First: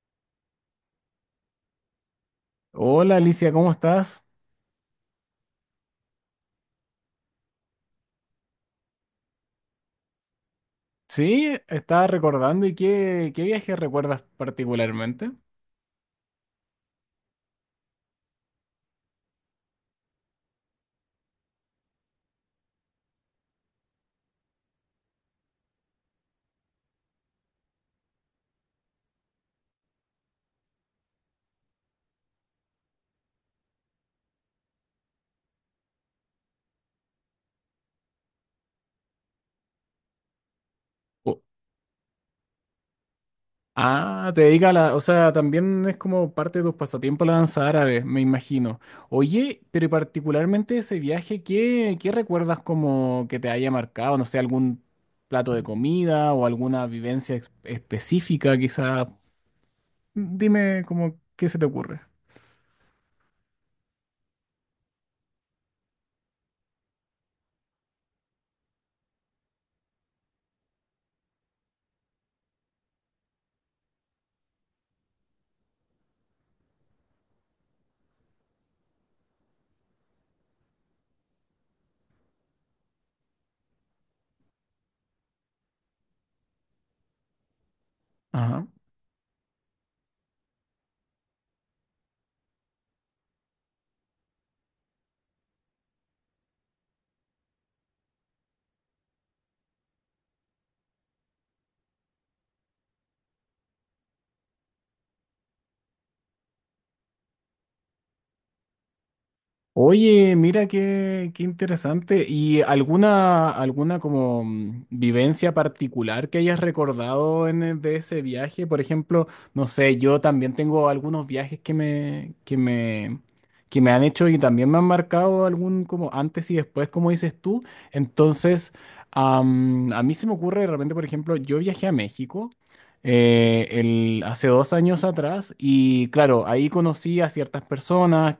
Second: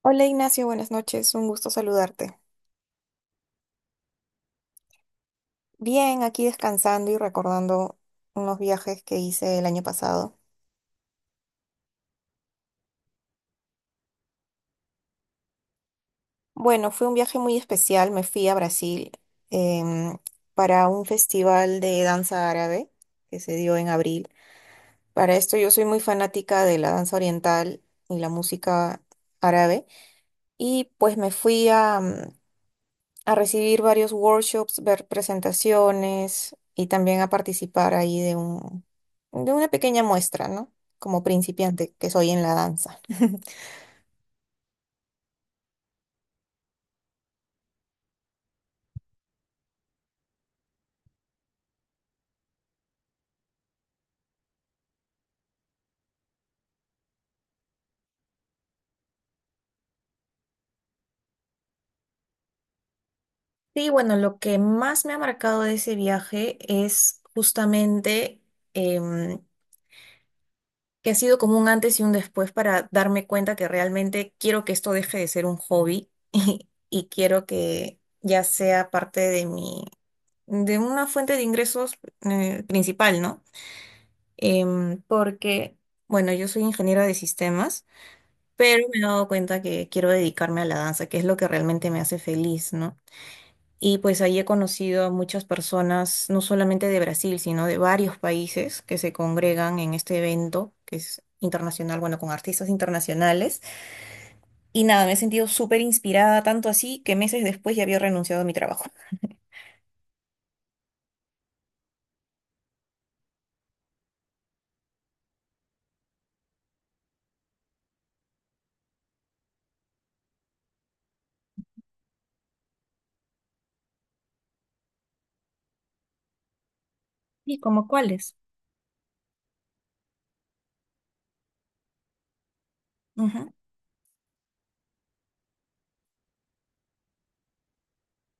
Hola Ignacio, buenas noches, un gusto saludarte. Hola Alicia, ¿cómo estás? Bien, aquí descansando y recordando unos viajes que hice el año pasado. Sí, estaba recordando y qué viaje recuerdas particularmente. Bueno, fue un viaje muy especial, me fui a Brasil em, para un festival de danza árabe que se dio en abril. Para esto yo soy muy fanática de la danza oriental y la música árabe y pues me fui a recibir varios workshops, ver presentaciones y también a participar ahí de una pequeña muestra, ¿no? Como O- principiante que soy en la danza. Te dedica a la, o sea, también es como parte de tus pasatiempos la danza árabe, me imagino. Oye, pero particularmente ese viaje, ¿qué recuerdas como que te haya marcado? No sé, algún plato de comida o alguna específica, quizá. Dime como qué se te ocurre. Sí, bueno, lo que más me ha marcado de ese viaje es justamente em, que ha sido como un antes y un después para darme cuenta que realmente quiero que esto deje de ser un hobby y quiero que ya sea parte de mi, de una fuente de ingresos principal, ¿no? Porque, bueno, yo soy ingeniera de sistemas, Ajá. pero me he dado cuenta que quiero dedicarme a la danza, que es lo que realmente me hace feliz, ¿no? Y pues ahí he conocido a muchas personas, no solamente de Brasil, sino de varios países que se congregan en este evento, que es internacional, bueno, con artistas internacionales. Y nada, me he sentido súper inspirada, tanto así que meses después ya había renunciado a mi trabajo. Oye, mira qué interesante. ¿Y alguna como vivencia particular que hayas recordado en, de ese viaje? Por ejemplo, no sé, yo también tengo algunos viajes que me han hecho y también me han marcado algún como antes y después, como dices ¿Y tú. como cuáles? Entonces, a mí se me ocurre de repente, por ejemplo, yo viajé a México. Ujú. Hace dos años atrás y claro, ahí conocí a ciertas personas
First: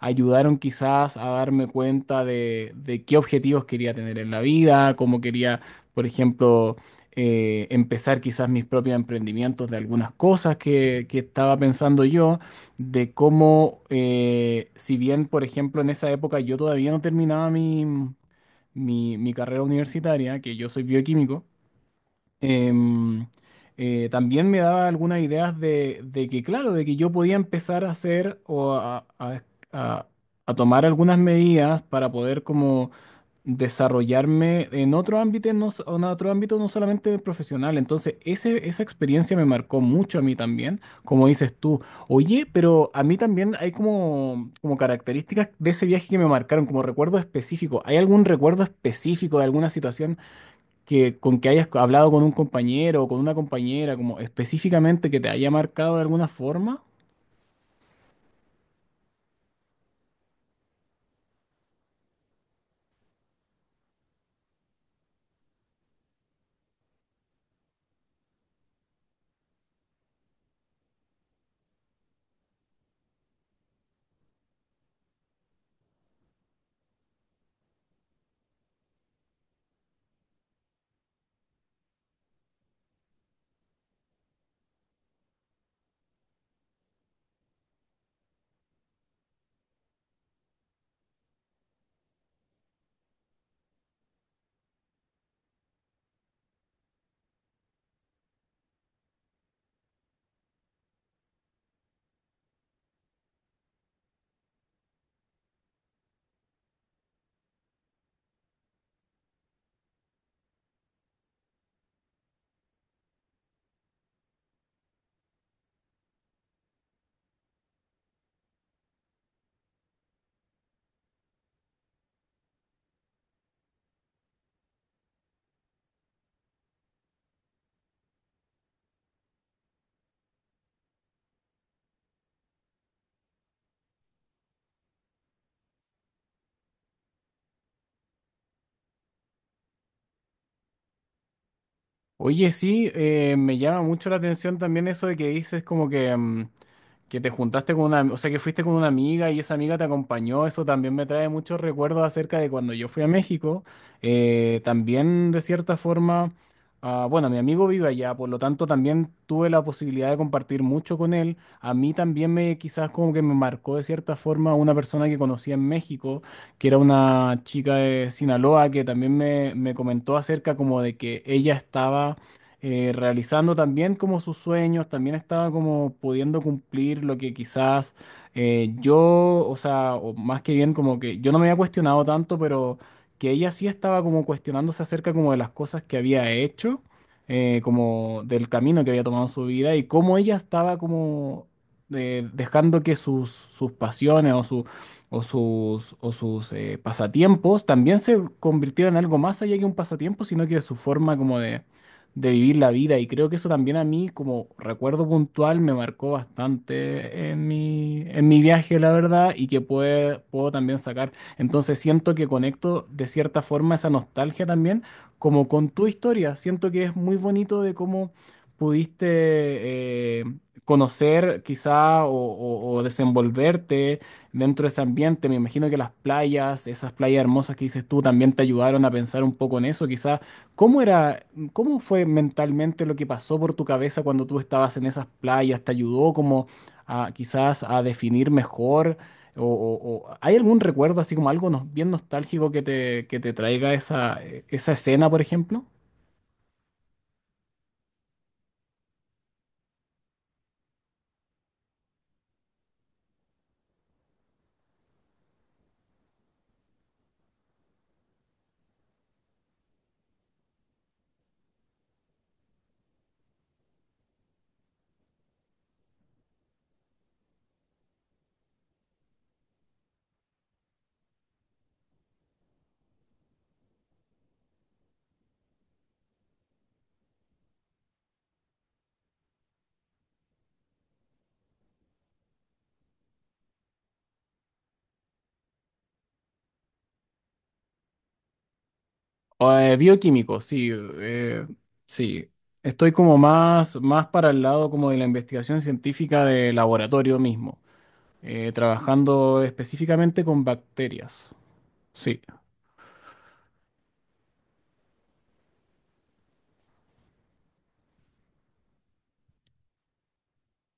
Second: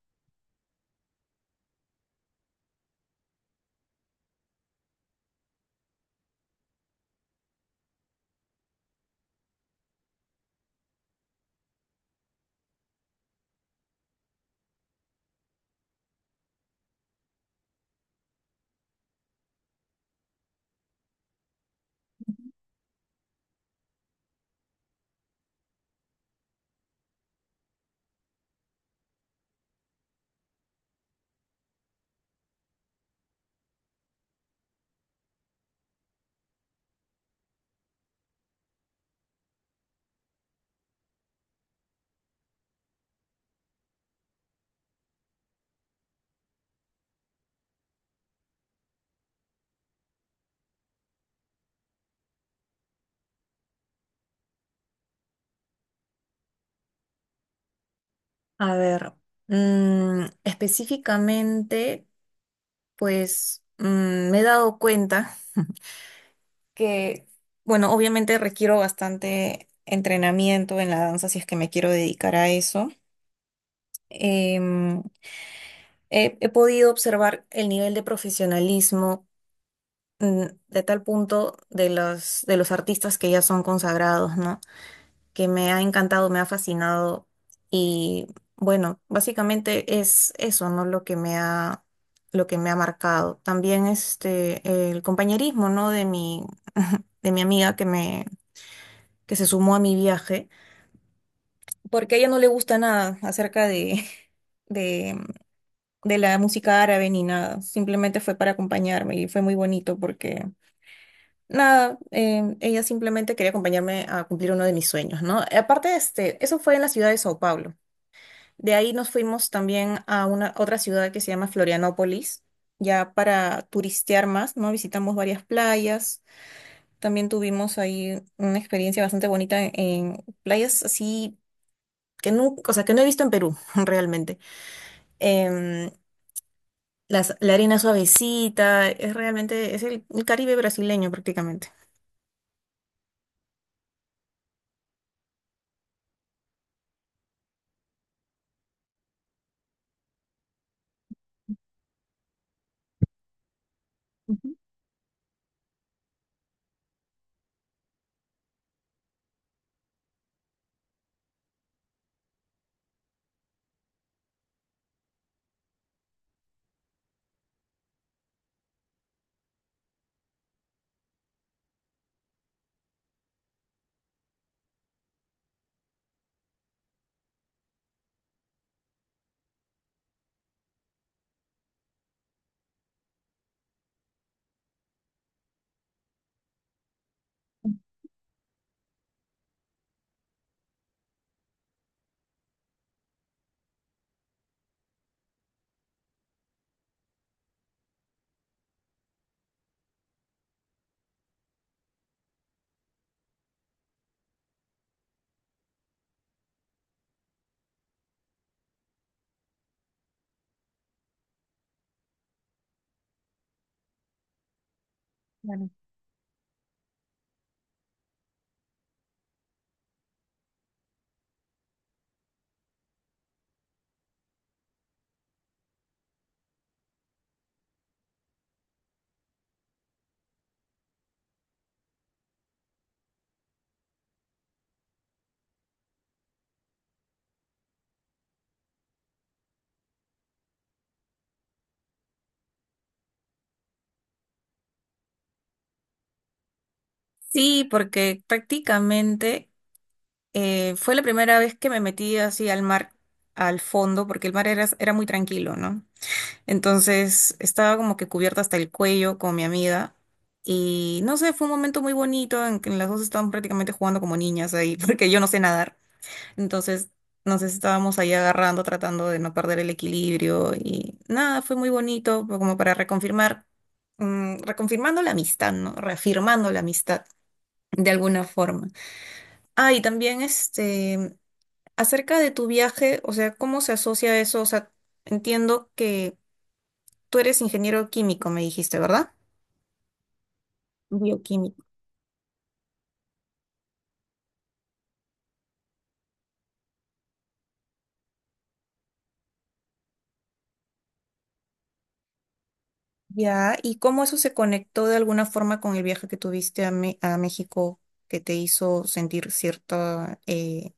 ayudaron quizás a darme cuenta de qué objetivos quería tener en la vida, cómo quería, por ejemplo, empezar quizás mis propios emprendimientos de algunas cosas que estaba pensando yo, de cómo, si bien, por ejemplo, en esa época yo todavía no terminaba mi carrera universitaria, que yo soy bioquímico. Em, También me daba algunas ideas de que, claro, de que yo podía empezar a hacer o a- a tomar algunas medidas para poder como desarrollarme en otro ámbito, no, en otro ámbito no solamente el profesional. Entonces, esa experiencia me marcó mucho a mí también, como dices tú. Oye, pero a mí también hay como características de ese viaje que me marcaron, como recuerdo específico. ¿Hay algún recuerdo específico de alguna situación? Que con que hayas hablado con un compañero o con una compañera, como específicamente que te haya marcado de alguna forma? A ver, mm, específicamente. Pues mm, me he dado cuenta que, bueno, obviamente requiero bastante entrenamiento en la danza si es que me quiero dedicar a eso. Em, he podido observar el nivel de profesionalismo mm, de tal punto de los artistas que ya son consagrados, ¿no? Que me ha encantado, me ha fascinado y bueno, básicamente es eso, ¿no? Lo que me ha marcado. También este, el compañerismo, ¿no? De mi amiga que se sumó a mi viaje, porque a ella no le gusta nada de, de la música árabe ni nada, simplemente fue para acompañarme y fue muy bonito porque nada, ella simplemente quería acompañarme a cumplir uno de mis sueños, ¿no? Aparte, este, eso fue en la ciudad de Sao Paulo. De ahí nos fuimos también a una otra ciudad que se llama Florianópolis, ya para turistear más, ¿no? Visitamos varias playas. También tuvimos ahí una experiencia bastante bonita en playas así que no, o sea, que no he visto en Perú, realmente. Em, la arena suavecita, es realmente, es el Caribe brasileño prácticamente. Oye, sí, me llama mucho la atención también eso de que dices como que, que te juntaste con una, o sea, que fuiste con una amiga y esa amiga te acompañó. Eso también me trae muchos recuerdos acerca de cuando yo fui a México. Ujú, También, de cierta forma, bueno, mi amigo vive allá, por lo tanto también tuve la posibilidad de compartir mucho con él. A mí también me, quizás como que me marcó de cierta forma una persona que conocí en México que era una chica de Sinaloa que también me comentó acerca como de que ella estaba realizando también como sus sueños, también estaba como pudiendo cumplir lo que quizás eh, yo, o sea, o más que bien como que yo no me había cuestionado tanto, pero que ella sí estaba como cuestionándose acerca como de las cosas que había hecho, como del camino que había tomado en su vida y cómo ella estaba como... dejando que sus pasiones o su, o sus pasatiempos también se convirtieran en algo más allá que un pasatiempo, sino que su forma como de vivir la vida. Y creo que eso también a mí, como recuerdo puntual, me marcó bastante en en mi viaje, la verdad, y que puedo también sacar. Entonces siento que conecto de cierta forma esa nostalgia también, como con claro. tu historia. Siento que es muy bonito de cómo pudiste... eh, conocer quizá o o desenvolverte dentro de ese ambiente. Me imagino que las playas, esas playas hermosas que dices tú, también te ayudaron a pensar un poco en eso. Quizá, ¿cómo era, cómo fue mentalmente lo que pasó por tu cabeza cuando tú estabas en esas playas? ¿Te ayudó como a quizás a definir mejor? O, ¿hay algún recuerdo así como algo bien nostálgico que te traiga esa, esa escena, por ejemplo? Sí, porque prácticamente fue la primera vez que me metí así al mar, al fondo, porque el mar era muy tranquilo, ¿no? Entonces estaba como que cubierta hasta el cuello con mi amiga. Y no sé, fue un momento muy bonito en que las dos estábamos prácticamente jugando como niñas ahí, porque yo no sé nadar. Entonces nos estábamos ahí agarrando, tratando de no perder el equilibrio. Y nada, fue muy bonito, fue como para reconfirmar, mm, reconfirmando la amistad, ¿no? Reafirmando la amistad de alguna forma. Ah, y también este, acerca de tu viaje, o sea, ¿cómo se asocia eso? O sea, entiendo que tú eres ingeniero químico, me dijiste, ¿verdad? Bioquímico, sí, Bioquímico. sí. Estoy como más para el lado como de la investigación científica de laboratorio mismo. Trabajando específicamente con bacterias. Sí. Ya, ¿y cómo eso se conectó de alguna forma con el viaje que tuviste a, a México que te hizo sentir cierta,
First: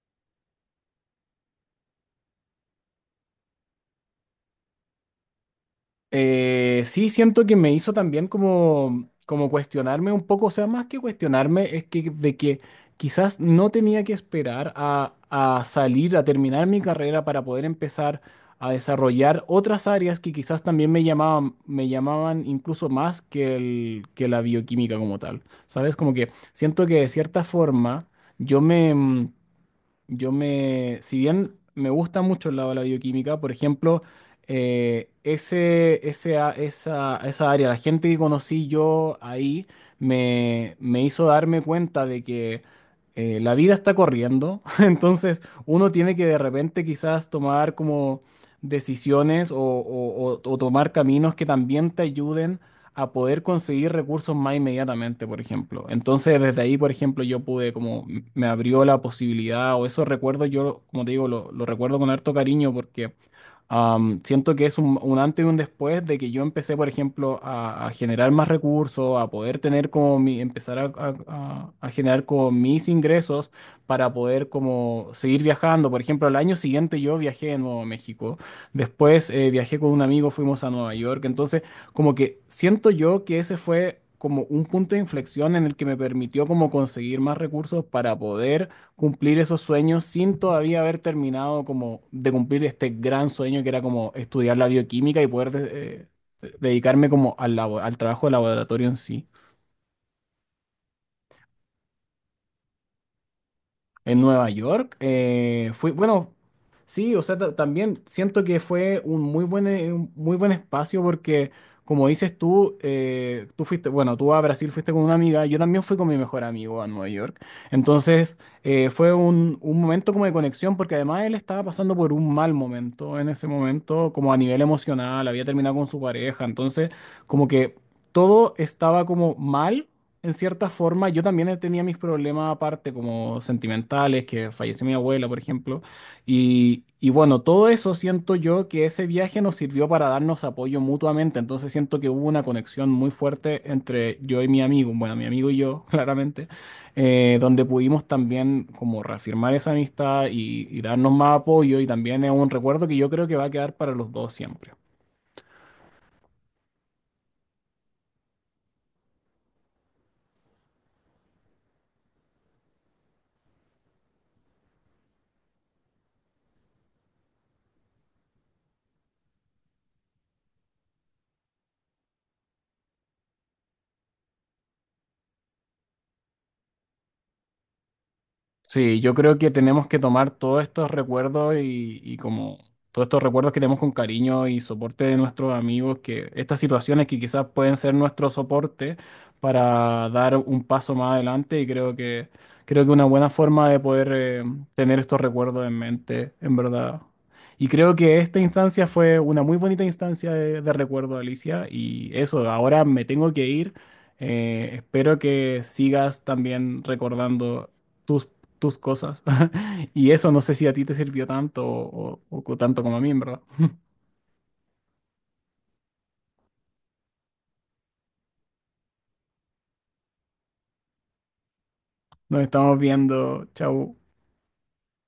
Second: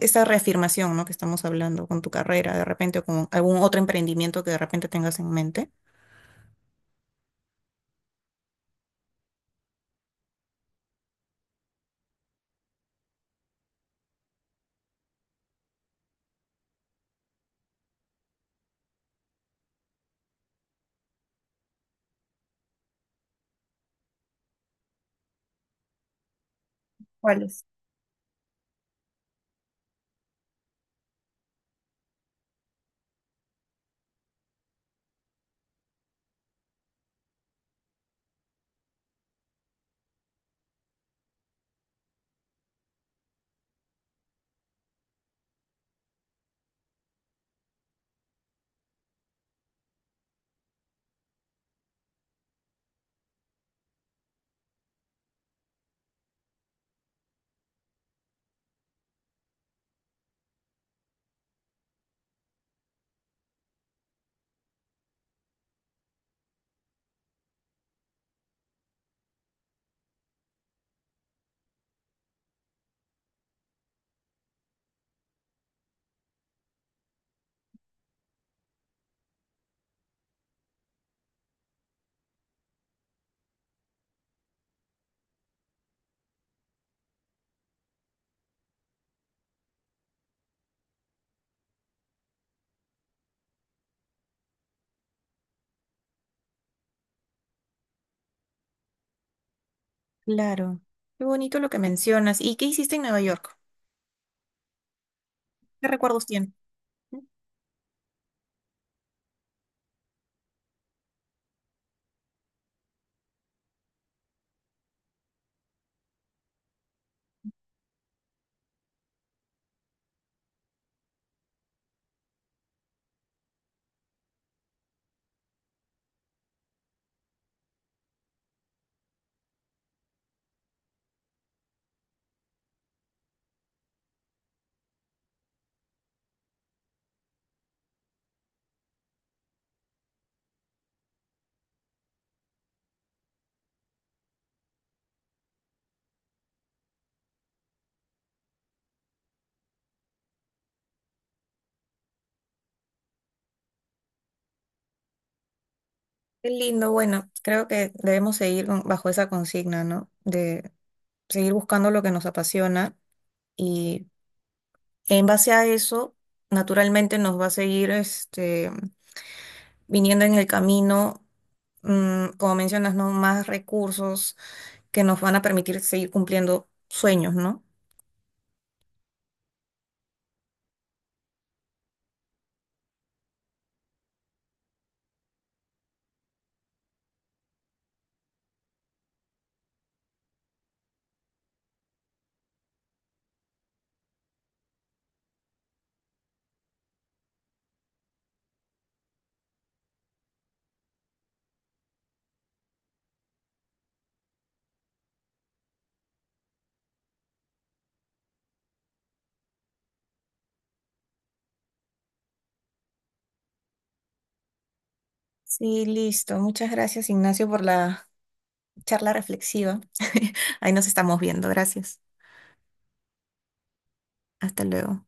esta reafirmación, ¿no? Que estamos hablando con tu carrera de repente o con algún otro emprendimiento que de repente tengas en mente? Sí, siento que me hizo también como cuestionarme un poco, o sea, más que cuestionarme, es que de que quizás no tenía que esperar a salir, a terminar mi carrera para poder empezar a desarrollar otras áreas que quizás también me llamaban incluso más que la bioquímica como tal. ¿Sabes? Como que siento que de cierta ¿Cuáles? forma yo me... mm, Yo me, si bien me gusta mucho el lado de la bioquímica, por ejemplo, ese esa área, la gente que conocí yo ahí, me hizo darme cuenta de que la vida está corriendo, entonces uno tiene que de repente quizás tomar como decisiones o, o tomar caminos que también te ayuden a poder conseguir recursos más inmediatamente, por ejemplo. Entonces, desde ahí, por ejemplo, yo pude, como me abrió la posibilidad, o esos recuerdos, yo, como te digo, lo recuerdo con harto cariño porque Am, siento que es un antes y un después de que yo empecé, por ejemplo, a generar más recursos, a poder tener como mi, empezar a, a generar con mis ingresos para poder como seguir viajando. Por ejemplo, al año siguiente yo viajé de nuevo a México. Después viajé con un amigo, fuimos a Nueva York. Entonces, como que siento yo que ese fue como un punto de inflexión en el que me permitió como conseguir más recursos para poder cumplir esos sueños sin todavía haber terminado como de cumplir este gran sueño que era como estudiar la bioquímica y poder dedicarme como al, al trabajo de laboratorio en sí. Claro, qué bonito lo que mencionas. ¿Y qué hiciste en Nueva York? En Nueva York, ¿Qué fui, recuerdos bueno, tienes? sí, o sea, también siento que fue un muy buen espacio porque, como dices tú, tú fuiste, bueno, tú a Brasil fuiste con una amiga, yo también fui con mi mejor amigo a Nueva York, entonces fue un momento como de conexión porque además él estaba pasando por un mal momento en ese momento, como a nivel emocional, había terminado con su pareja, entonces como que todo estaba como mal en cierta forma, yo también tenía mis problemas aparte, como sentimentales, que falleció mi abuela, por ejemplo. Y bueno, todo eso siento yo que ese viaje nos sirvió para darnos apoyo mutuamente. Entonces siento que hubo una conexión muy fuerte entre yo y mi amigo, bueno, mi amigo y yo, claramente, donde pudimos también como reafirmar esa amistad y darnos más apoyo. Y también es un recuerdo que yo creo que va a quedar para los dos siempre. Qué lindo, bueno, creo que debemos bajo esa consigna, ¿no? De seguir buscando lo que nos apasiona y en base a eso, naturalmente nos va a seguir viniendo en el camino, mm, como mencionas, ¿no? Más recursos que nos van a permitir seguir cumpliendo sueños, ¿no? Sí, yo creo que tenemos que tomar todos estos recuerdos y como todos estos recuerdos que tenemos con cariño y soporte de nuestros amigos, que estas situaciones que quizás pueden ser nuestro soporte para dar un paso más adelante y creo que una buena forma de poder tener estos recuerdos en mente, en verdad. Y creo que esta instancia fue una muy bonita instancia de recuerdo, Alicia, y eso, ahora me tengo que ir. Espero que sigas también recordando tus tus cosas. Y eso no sé si a ti te sirvió tanto o, o tanto como a mí, en verdad. Sí, listo. Muchas gracias, Ignacio, por la charla reflexiva. Ahí nos estamos viendo. Gracias. Nos estamos viendo. Chau. Hasta luego.